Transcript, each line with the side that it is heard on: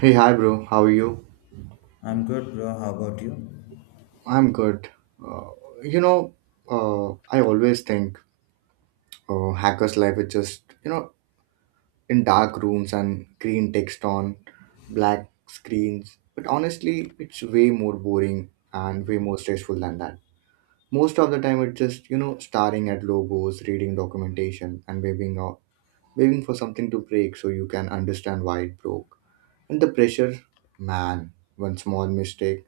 right: Hey, hi, bro. How are you?
left: I'm good, bro. How about you?
right: I'm good. Uh, you know, uh, I always think hackers' life is just, in dark rooms and green text on black screens. But honestly, it's way more boring and way more stressful than that. Most of the time, it's just, staring at logos, reading documentation, and waving for something to break so you can understand why it broke. And the pressure, man, one small mistake.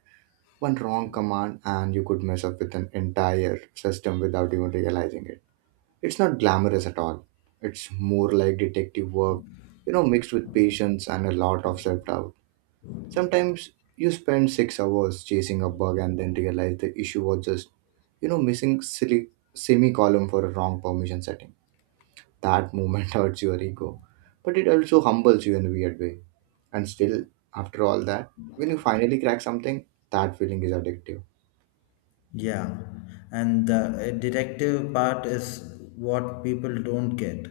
right: One wrong command, and you could mess up with an entire system without even realizing it. It's not glamorous at all. It's more like detective work, mixed with patience and a lot of self doubt. Sometimes you spend 6 hours chasing a bug and then realize the issue was just, missing silly semicolon for a wrong permission setting. That moment hurts your ego, but it also humbles you in a weird way. And still, after all that, when you finally crack something, that feeling is addictive.
left: Yeah. And the detective part is what people don't get.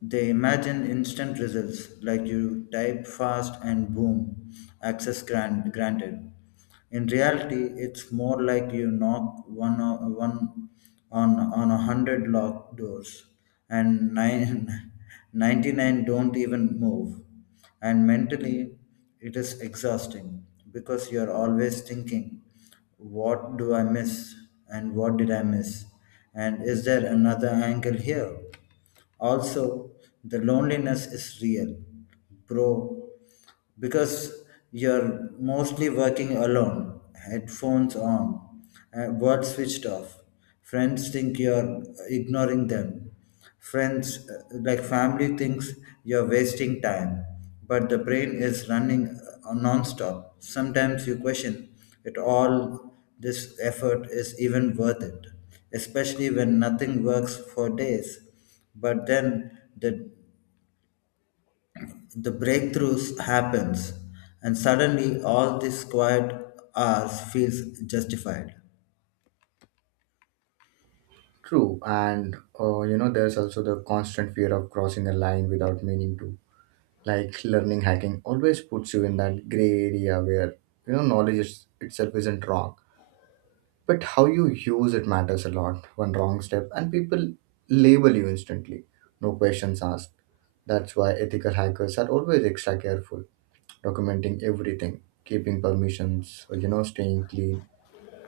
left: They imagine instant results, like you type fast and boom, access granted. In reality, it's more like you knock one on 100 locked doors, and nine 99 don't even move. And mentally, it is exhausting because you're always thinking, what do I miss, and what did I miss? And is there another angle here? Also, the loneliness is real, bro, because you're mostly working alone, headphones on, words switched off. Friends think you're ignoring them. Friends, like family, thinks you're wasting time, but the brain is running non-stop. Sometimes you question it all, this effort is even worth it, especially when nothing works for days. But then the breakthroughs happens, and suddenly all this quiet hours feels justified.
right: True, and there's also the constant fear of crossing a line without meaning to. Like learning hacking always puts you in that gray area where knowledge is, itself isn't wrong, but how you use it matters a lot. One wrong step, and people label you instantly, no questions asked. That's why ethical hackers are always extra careful, documenting everything, keeping permissions, staying clean.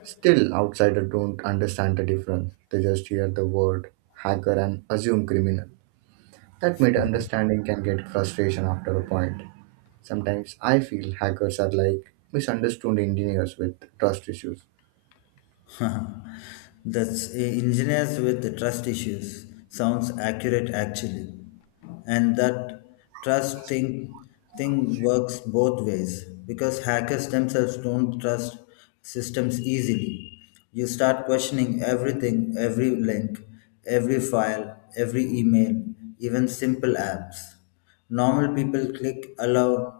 right: Still, outsiders don't understand the difference. They just hear the word hacker and assume criminal. That made understanding can get frustration after a point. Sometimes I feel hackers are like misunderstood engineers with trust issues.
left: That's engineers with trust issues. Sounds accurate, actually. And that trust thing works both ways, because hackers themselves don't trust systems easily. You start questioning everything, every link, every file, every email, even simple apps. Normal people click allow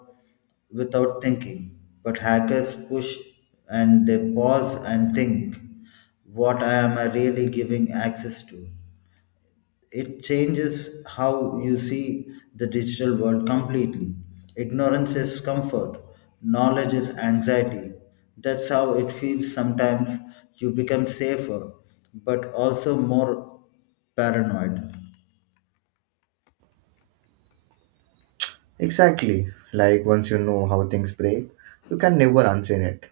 left: without thinking. But hackers push, and they pause and think, what I am I really giving access to. It changes how you see the digital world completely. Ignorance is comfort, knowledge is anxiety. That's how it feels sometimes. You become safer, but also more paranoid.
right: Exactly, like once you know how things break, you can never unseen it.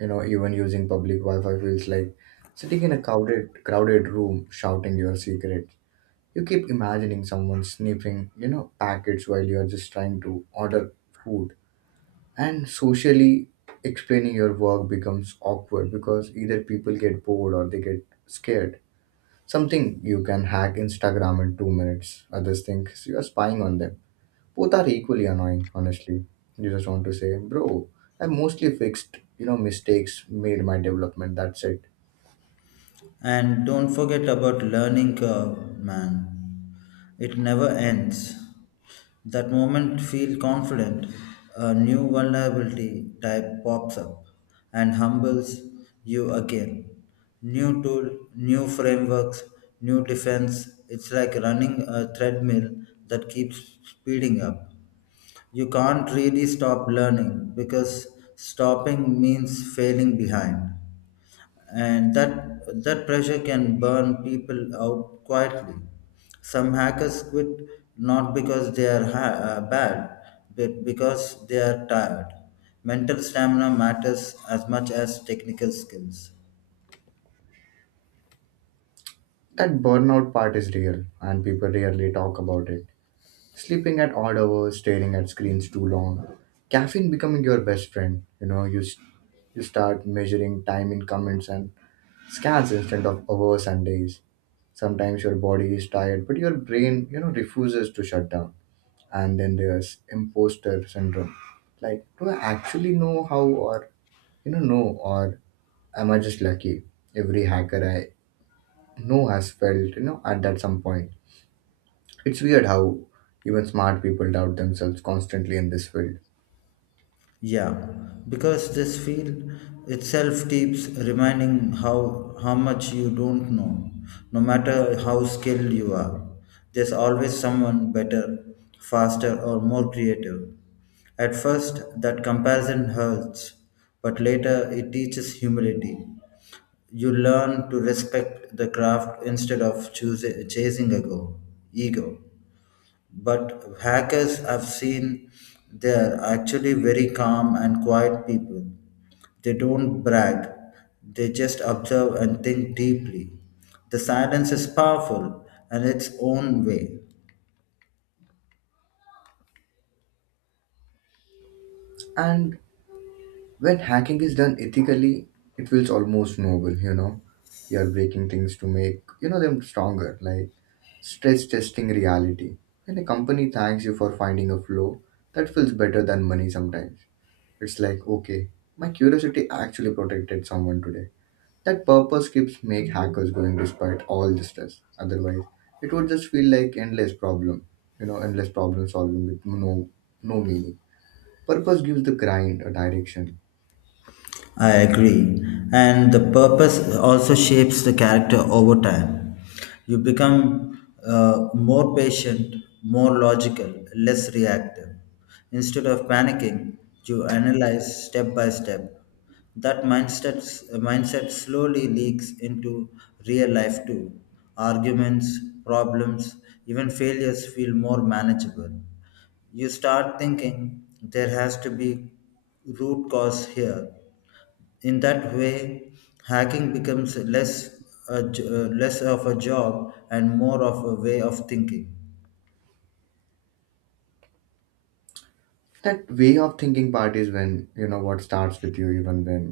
right: You know, even using public Wi-Fi feels like sitting in a crowded room shouting your secret. You keep imagining someone sniffing, packets while you're just trying to order food. And socially, explaining your work becomes awkward because either people get bored or they get scared. Something you can hack Instagram in 2 minutes. Others think you're spying on them. Both are equally annoying, honestly. You just want to say, bro, I mostly fixed, mistakes made my development. That's it.
left: And don't forget about learning curve, man. It never ends. That moment, feel confident, a new vulnerability type pops up and humbles you again. New tool, new frameworks, new defense. It's like running a treadmill that keeps speeding up. You can't really stop learning, because stopping means failing behind. And that pressure can burn people out quietly. Some hackers quit, not because they are bad, but because they are tired. Mental stamina matters as much as technical skills.
right: That burnout part is real and people rarely talk about it. Sleeping at odd hours, staring at screens too long, caffeine becoming your best friend. You know, you start measuring time in comments and scans instead of hours and days. Sometimes your body is tired, but your brain, refuses to shut down. And then there's imposter syndrome. Like, do I actually know how or, know or am I just lucky? Every hacker I know has felt, at that some point. It's weird how even smart people doubt themselves constantly in this field.
left: Yeah, because this field itself keeps reminding how much you don't know, no matter how skilled you are. There's always someone better, faster, or more creative. At first, that comparison hurts, but later it teaches humility. You learn to respect the craft instead of chasing a goal, ego. But hackers I've seen, they are actually very calm and quiet people. They don't brag, they just observe and think deeply. The silence is powerful in its own way.
right: And when hacking is done ethically, it feels almost noble, you know. You are breaking things to make, them stronger, like stress testing reality. When a company thanks you for finding a flaw, that feels better than money sometimes. It's like, okay, my curiosity actually protected someone today. That purpose keeps make hackers going despite all the stress. Otherwise, it would just feel like endless problem, endless problem solving with no meaning. Purpose gives the grind a direction.
left: I agree. And the purpose also shapes the character over time. You become more patient, more logical, less reactive. Instead of panicking, you analyze step by step. That mindset slowly leaks into real life too. Arguments, problems, even failures feel more manageable. You start thinking there has to be root cause here. In that way, hacking becomes less less of a job and more of a way of thinking.
right: That way of thinking part is when you know what starts with you even when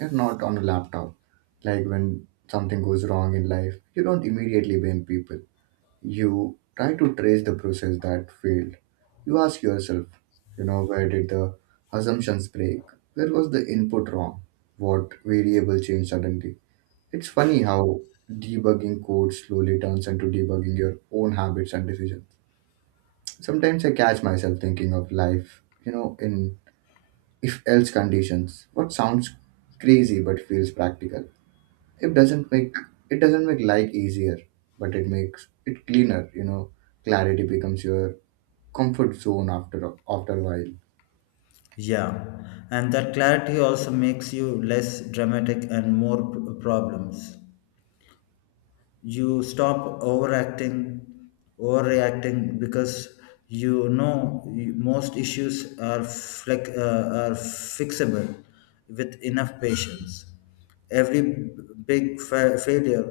right: you're not on a laptop. Like when something goes wrong in life, you don't immediately blame people. You try to trace the process that failed. You ask yourself, where did the assumptions break, where was the input wrong, what variable changed suddenly. It's funny how debugging code slowly turns into debugging your own habits and decisions. Sometimes I catch myself thinking of life, in if else conditions, what sounds crazy but feels practical. It doesn't make it doesn't make life easier, but it makes it cleaner. Clarity becomes your comfort zone after a while.
left: Yeah, and that clarity also makes you less dramatic and more problems. You stop overacting overreacting, because most issues are are fixable with enough patience. Every big failure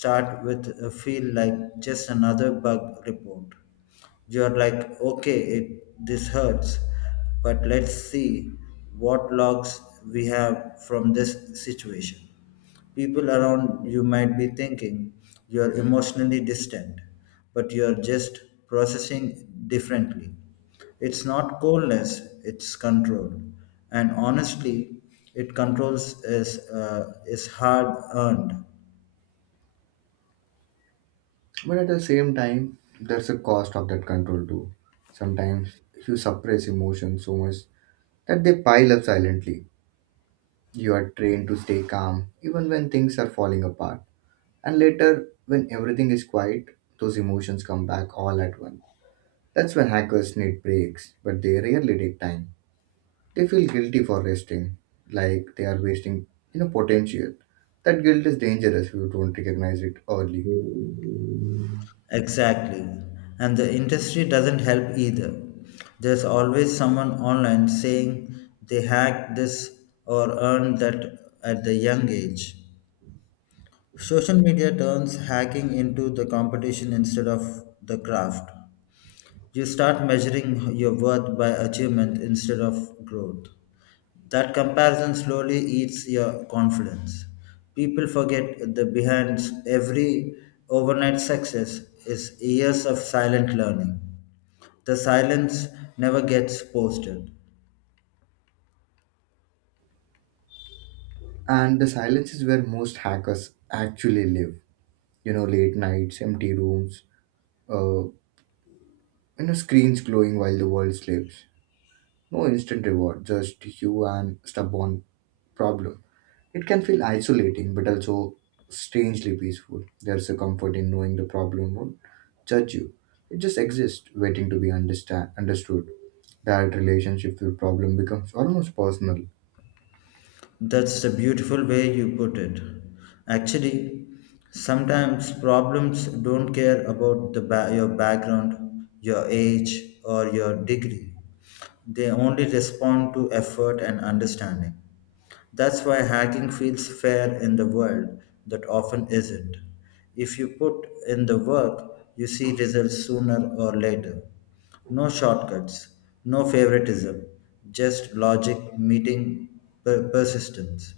left: start with a feel like just another bug report. You're like, okay, it this hurts, but let's see what logs we have from this situation. People around you might be thinking you're emotionally distant, but you're just processing differently. It's not coldness, it's control. And honestly, it controls is hard earned.
right: But at the same time, there's a cost of that control too. Sometimes you suppress emotions so much that they pile up silently. You are trained to stay calm even when things are falling apart, and later, when everything is quiet, those emotions come back all at once. That's when hackers need breaks, but they rarely take time. They feel guilty for resting, like they are wasting potential. That guilt is dangerous if you don't recognize it early.
left: Exactly. And the industry doesn't help either. There's always someone online saying they hacked this or earned that at the young age. Social media turns hacking into the competition instead of the craft. You start measuring your worth by achievement instead of growth. That comparison slowly eats your confidence. People forget the behind every overnight success is years of silent learning. The silence never gets posted.
right: And the silence is where most hackers actually live. You know, late nights, empty rooms, uh, you screens glowing while the world sleeps. No instant reward, just you and stubborn problems. It can feel isolating, but also strangely peaceful. There's a comfort in knowing the problem won't judge you. It just exists, waiting to be understand understood. That relationship with problem becomes almost personal.
left: That's the beautiful way you put it. Actually, sometimes problems don't care about the your background, your age, or your degree. They only respond to effort and understanding. That's why hacking feels fair in the world that often isn't. If you put in the work, you see results sooner or later. No shortcuts, no favoritism, just logic meeting persistence.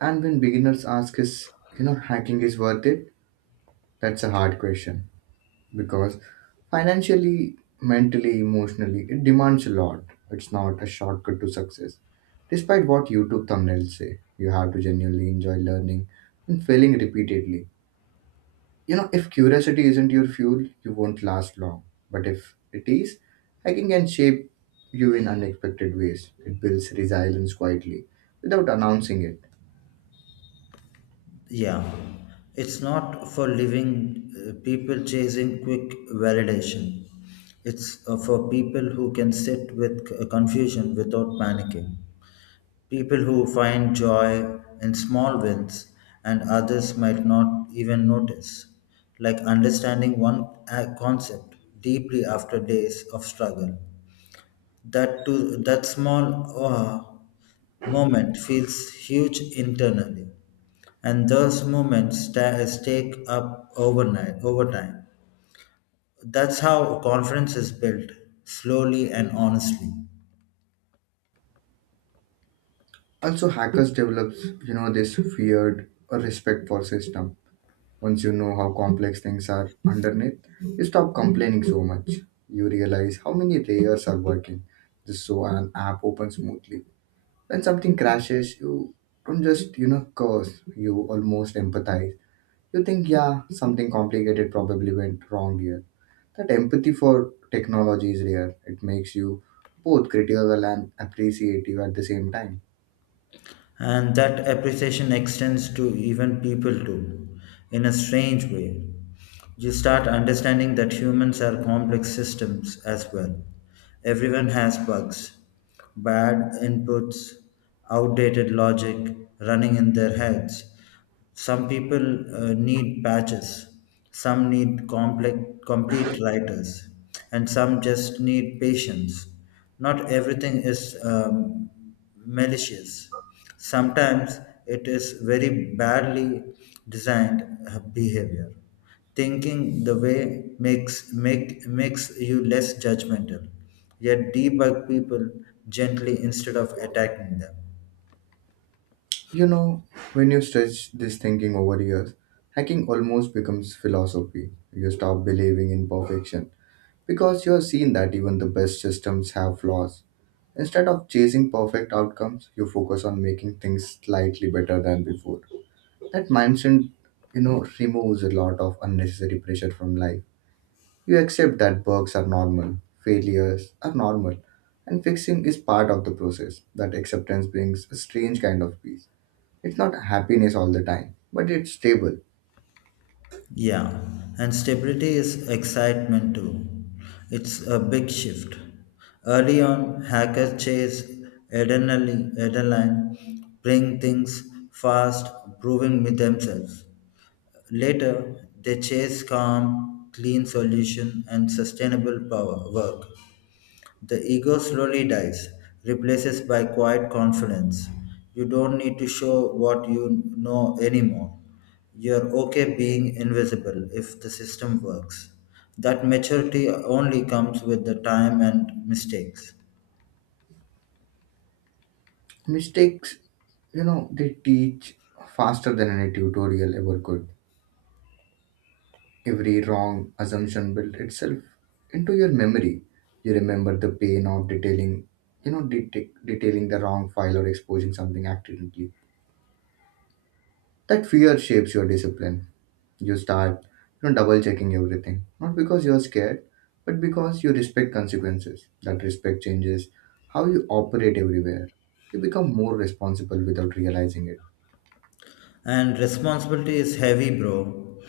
right: And when beginners ask is hacking is worth it, that's a hard question because financially, mentally, emotionally, it demands a lot. It's not a shortcut to success. Despite what YouTube thumbnails say, you have to genuinely enjoy learning and failing repeatedly. You know, if curiosity isn't your fuel, you won't last long. But if it is, hiking can shape you in unexpected ways. It builds resilience quietly without announcing it.
left: Yeah, it's not for living people chasing quick validation. It's for people who can sit with confusion without panicking. People who find joy in small wins and others might not even notice. Like understanding one concept deeply after days of struggle. That small ah moment feels huge internally, and those moments stake up overnight over time. That's how confidence is built, slowly and honestly.
right: Also, hackers develop, this feared or respect for system. Once you know how complex things are underneath, you stop complaining so much. You realize how many layers are working just so an app opens smoothly. When something crashes, you don't just, curse, you almost empathize. You think, yeah, something complicated probably went wrong here. That empathy for technology is rare. It makes you both critical and appreciative at the same time.
left: And that appreciation extends to even people too, in a strange way. You start understanding that humans are complex systems as well. Everyone has bugs, bad inputs, outdated logic running in their heads. Some people need patches, some need complete writers, and some just need patience. Not everything is malicious. Sometimes it is very badly designed behavior. Thinking the way makes you less judgmental. Yet debug people gently instead of attacking them.
right: You know, when you stretch this thinking over years, hacking almost becomes philosophy. You stop believing in perfection because you have seen that even the best systems have flaws. Instead of chasing perfect outcomes, you focus on making things slightly better than before. That mindset, removes a lot of unnecessary pressure from life. You accept that bugs are normal, failures are normal, and fixing is part of the process. That acceptance brings a strange kind of peace. It's not happiness all the time, but it's stable.
left: Yeah, and stability is excitement too. It's a big shift. Early on, hackers chase adrenaline, bring things fast, proving with themselves. Later, they chase calm, clean solution and sustainable power work. The ego slowly dies, replaces by quiet confidence. You don't need to show what you know anymore. You're okay being invisible if the system works. That maturity only comes with the time and mistakes.
right: Mistakes, they teach faster than any tutorial ever could. Every wrong assumption built itself into your memory. You remember the pain of detailing, detailing the wrong file or exposing something accidentally. That fear shapes your discipline. You start, double checking everything, not because you're scared, but because you respect consequences. That respect changes how you operate everywhere. You become more responsible without realizing it.
left: And responsibility is heavy, bro.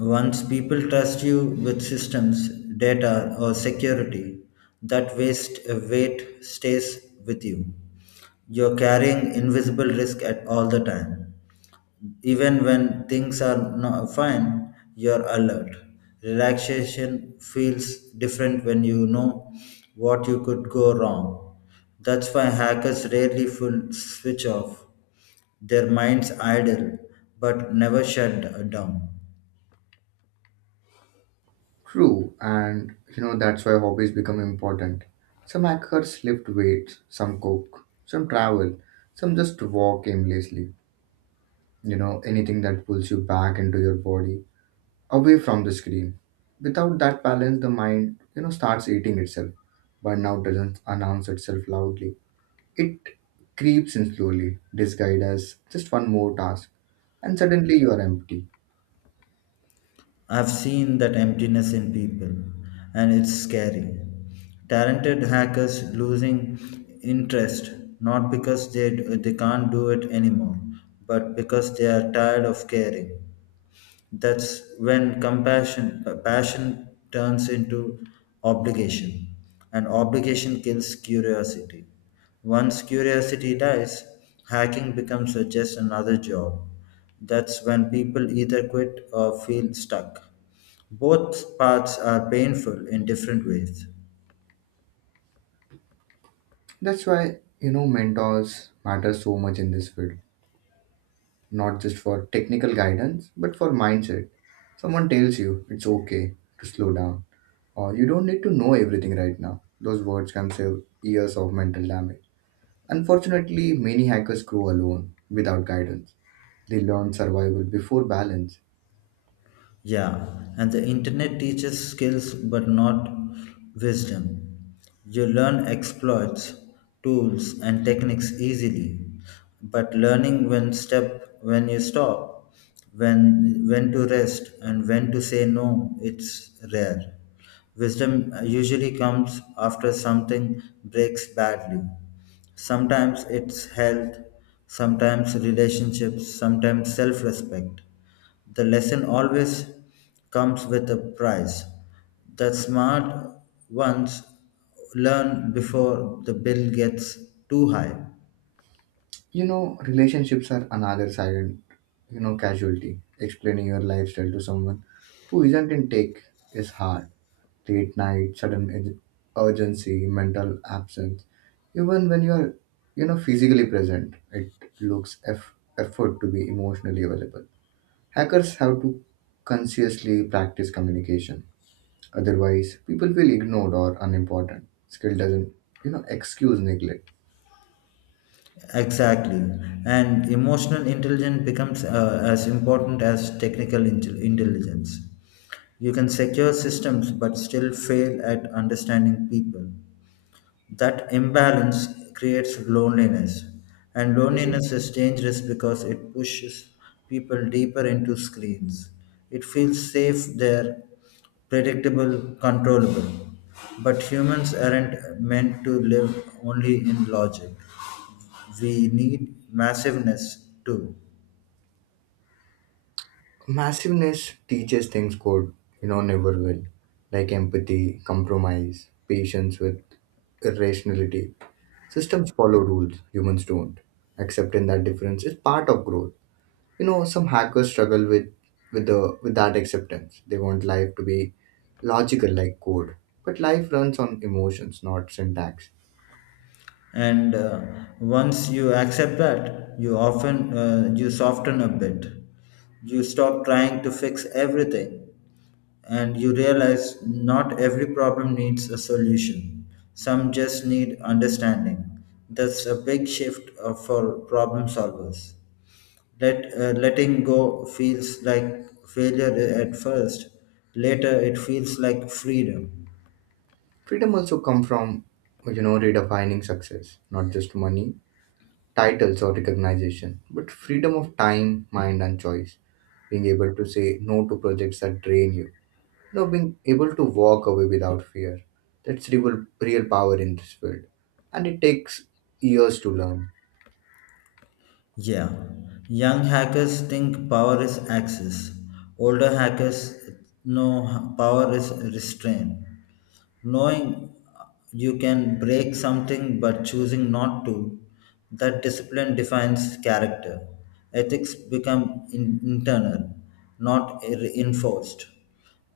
left: Once people trust you with systems, data, or security, that waste weight stays with you. You're carrying invisible risk at all the time, even when things are not fine, you're alert. Relaxation feels different when you know what you could go wrong. That's why hackers rarely full switch off. Their minds idle, but never shut down.
right: True, and that's why hobbies become important. Some hackers lift weights, some cook, some travel, some just walk aimlessly. You know, anything that pulls you back into your body, away from the screen. Without that balance, the mind, starts eating itself. Burnout doesn't announce itself loudly. It creeps in slowly, disguised as just one more task, and suddenly you are empty.
left: I've seen that emptiness in people, and it's scary. Talented hackers losing interest, not because they can't do it anymore, but because they are tired of caring. That's when compassion passion turns into obligation, and obligation kills curiosity. Once curiosity dies, hacking becomes just another job. That's when people either quit or feel stuck. Both paths are painful in different ways.
right: That's why, mentors matter so much in this field, not just for technical guidance, but for mindset. Someone tells you it's okay to slow down, or you don't need to know everything right now. Those words can save years of mental damage. Unfortunately, many hackers grow alone without guidance. They learn survival before balance.
left: Yeah, and the internet teaches skills but not wisdom. You learn exploits, tools, and techniques easily, but learning when you stop, when to rest, and when to say no, it's rare. Wisdom usually comes after something breaks badly. Sometimes it's health, sometimes relationships, sometimes self-respect. The lesson always comes with a price. The smart ones learn before the bill gets too high.
right: You know, relationships are another silent, casualty. Explaining your lifestyle to someone who isn't in tech is hard. Late night, sudden urgency, mental absence. Even when you are, physically present, it looks effort to be emotionally available. Hackers have to consciously practice communication. Otherwise, people feel ignored or unimportant. Skill doesn't, excuse neglect.
left: Exactly. And emotional intelligence becomes as important as technical intelligence. You can secure systems but still fail at understanding people. That imbalance creates loneliness, and loneliness is dangerous because it pushes people deeper into screens. It feels safe there, predictable, controllable. But humans aren't meant to live only in logic. We need massiveness too.
right: Massiveness teaches things code, never will, like empathy, compromise, patience with irrationality. Systems follow rules, humans don't. Accepting that difference is part of growth. You know, some hackers struggle with that acceptance. They want life to be logical like code. But life runs on emotions, not syntax.
left: And once you accept that, you often you soften a bit. You stop trying to fix everything, and you realize not every problem needs a solution. Some just need understanding. That's a big shift for problem solvers. Letting go feels like failure at first. Later it feels like freedom.
right: Freedom also come from redefining success, not just money, titles or recognition, but freedom of time, mind and choice. Being able to say no to projects that drain you, being able to walk away without fear. That's real, real power in this field. And it takes years to learn.
left: Yeah, young hackers think power is access. Older hackers know power is restraint. Knowing you can break something but choosing not to, that discipline defines character. Ethics become internal, not enforced.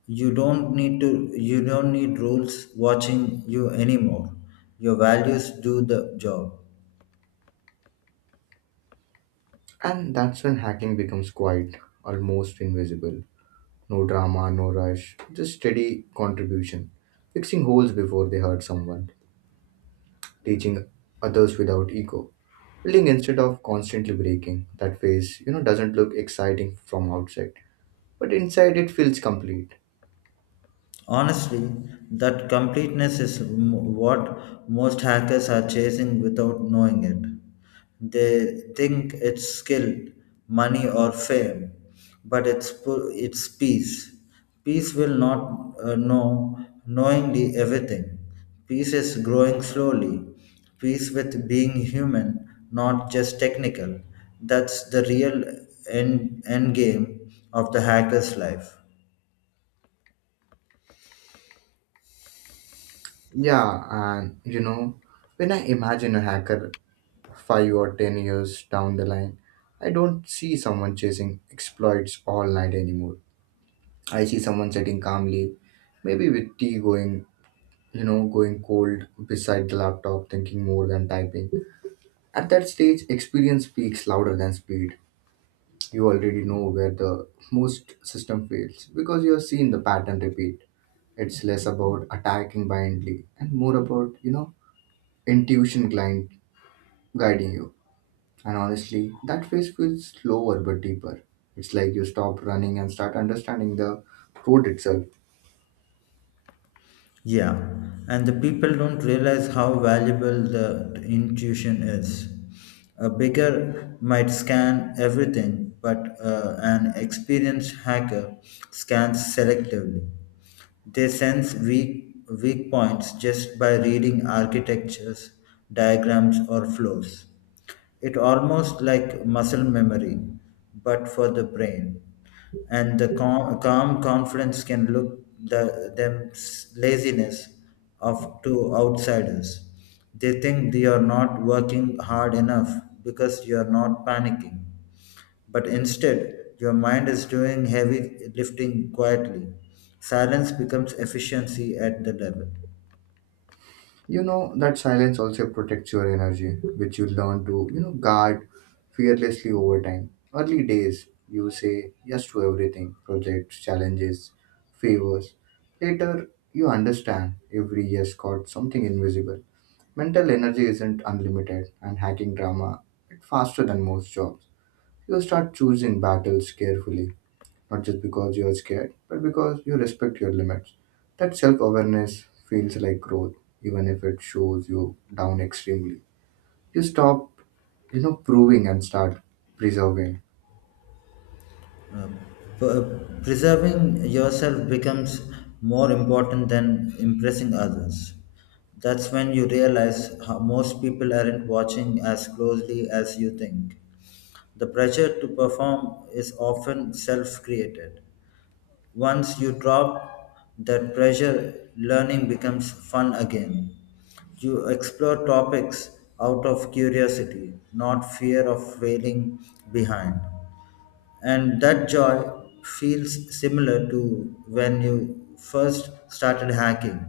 left: You don't need to. You don't need rules watching you anymore. Your values do the job.
right: And that's when hacking becomes quiet, almost invisible. No drama, no rush, just steady contribution. Fixing holes before they hurt someone, teaching others without ego, building instead of constantly breaking. That phase, doesn't look exciting from outside, but inside it feels complete.
left: Honestly, that completeness is what most hackers are chasing without knowing it. They think it's skill, money, or fame, but it's peace. Peace will not know knowingly everything. Peace is growing slowly. Peace with being human, not just technical. That's the real end game of the hacker's life.
right: Yeah, and when I imagine a hacker 5 or 10 years down the line, I don't see someone chasing exploits all night anymore. I see someone sitting calmly, maybe with tea going, going cold beside the laptop, thinking more than typing. At that stage, experience speaks louder than speed. You already know where the most system fails because you have seen the pattern repeat. It's less about attacking blindly and more about, intuition client guiding you. And honestly, that phase feels slower but deeper. It's like you stop running and start understanding the road itself.
left: Yeah, and the people don't realize how valuable the intuition is. A beggar might scan everything, but an experienced hacker scans selectively. They sense weak points just by reading architectures, diagrams, or flows. It almost like muscle memory, but for the brain. And the calm confidence can look laziness of to outsiders. They think they are not working hard enough because you are not panicking. But instead, your mind is doing heavy lifting quietly. Silence becomes efficiency at the level.
right: You know that silence also protects your energy, which you learn to, guard fearlessly over time. Early days, you say yes to everything, projects, challenges, favors. Later, you understand every yes got something invisible. Mental energy isn't unlimited and hacking drama it's faster than most jobs. You start choosing battles carefully, not just because you are scared, but because you respect your limits. That self awareness feels like growth, even if it shows you down extremely. You stop, proving and start preserving.
left: P- preserving yourself becomes more important than impressing others. That's when you realize how most people aren't watching as closely as you think. The pressure to perform is often self created. Once you drop that pressure, learning becomes fun again. You explore topics out of curiosity, not fear of failing behind. And that joy feels similar to when you first started hacking.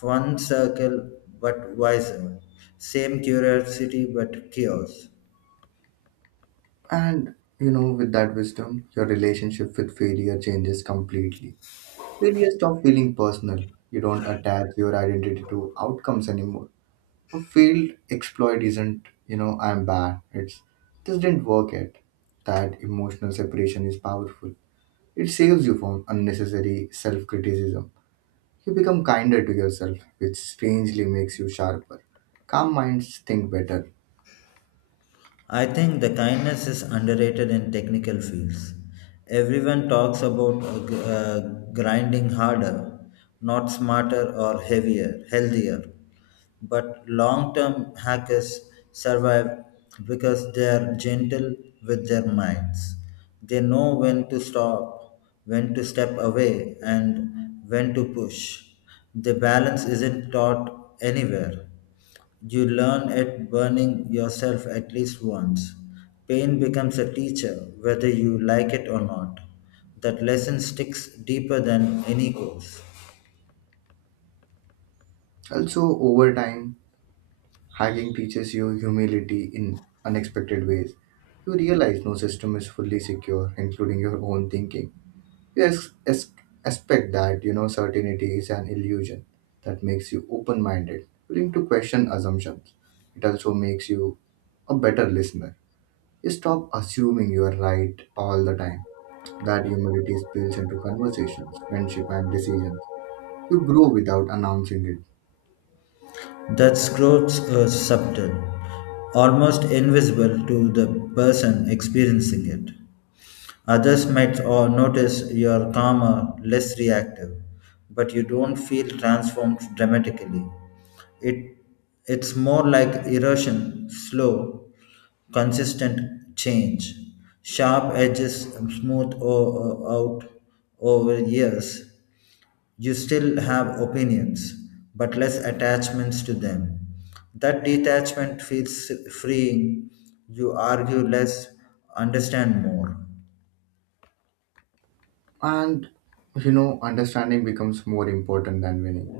left: One circle, but wiser. Same curiosity, but chaos.
right: And, with that wisdom, your relationship with failure changes completely. Failure stops feeling personal. You don't attach your identity to outcomes anymore. A failed exploit isn't, I'm bad. It's this didn't work yet. That emotional separation is powerful. It saves you from unnecessary self criticism. You become kinder to yourself, which strangely makes you sharper. Calm minds think better.
left: I think the kindness is underrated in technical fields. Everyone talks about grinding harder, not smarter, or heavier, healthier. But long-term hackers survive because they are gentle with their minds. They know when to stop, when to step away, and when to push. The balance isn't taught anywhere. You learn it burning yourself at least once. Pain becomes a teacher, whether you like it or not. That lesson sticks deeper than any course.
right: Also, over time, hacking teaches you humility in unexpected ways. You realize no system is fully secure, including your own thinking. Yes, expect that certainty is an illusion that makes you open-minded, willing to question assumptions. It also makes you a better listener. You stop assuming you are right all the time. That humility spills into conversations, friendship, and decisions. You grow without announcing it,
left: That growth is subtle, almost invisible to the person experiencing it. Others might or notice you're calmer, less reactive, but you don't feel transformed dramatically. It, it's more like erosion, slow, consistent change. Sharp edges smooth out over years, you still have opinions, but less attachments to them. That detachment feels freeing. You argue less, understand more.
right: and understanding becomes more important than winning.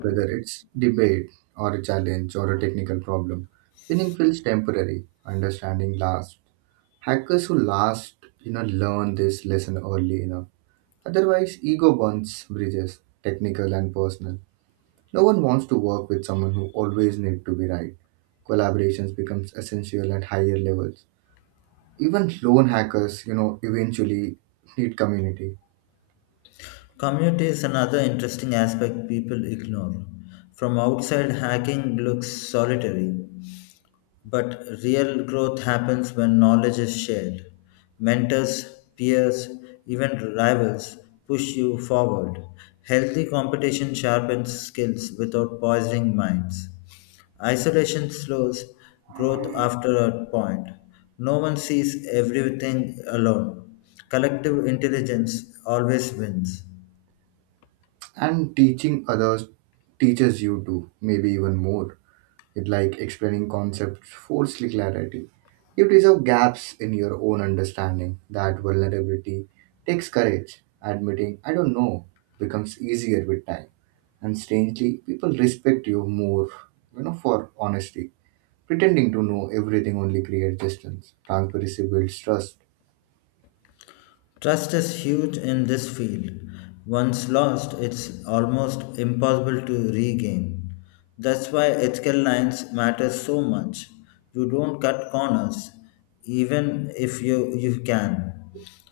right: Whether it's debate or a challenge or a technical problem, winning feels temporary. Understanding lasts. Hackers who last, learn this lesson early enough. Otherwise, ego burns bridges, technical and personal. No one wants to work with someone who always needs to be right. Collaborations becomes essential at higher levels. Even lone hackers, eventually need community.
left: Community is another interesting aspect people ignore. From outside, hacking looks solitary, but real growth happens when knowledge is shared. Mentors, peers, even rivals push you forward. Healthy competition sharpens skills without poisoning minds. Isolation slows growth after a point. No one sees everything alone. Collective intelligence always wins.
right: And teaching others teaches you to, maybe even more. It like explaining concepts forcefully clarity. You deserve gaps in your own understanding. That vulnerability takes courage. Admitting I don't know becomes easier with time. And strangely, people respect you more, for honesty. Pretending to know everything only creates distance. Transparency builds trust.
left: Trust is huge in this field. Once lost, it's almost impossible to regain. That's why ethical lines matter so much. You don't cut corners, even if you can.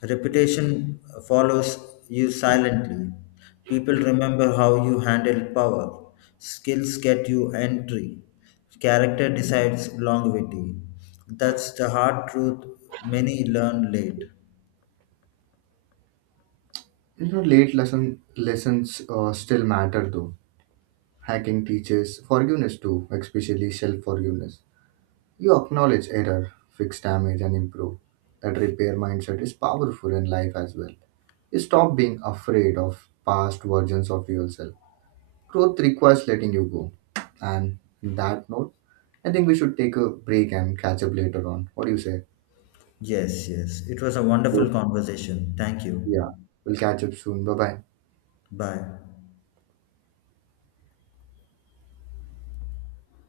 left: Reputation follows you silently. People remember how you handle power. Skills get you entry. Character decides longevity. That's the hard truth many learn late.
right: You know, late lessons still matter though. Hacking teaches forgiveness too, especially self forgiveness. You acknowledge error, fix damage, and improve. That repair mindset is powerful in life as well. You stop being afraid of past versions of yourself. Growth requires letting you go. And on that note, I think we should take a break and catch up later on. What do you say?
left: Yes, yes. It was a wonderful
right: Good.
left: conversation. Thank you.
right: Yeah, we'll catch up soon. Bye bye.
left: Bye.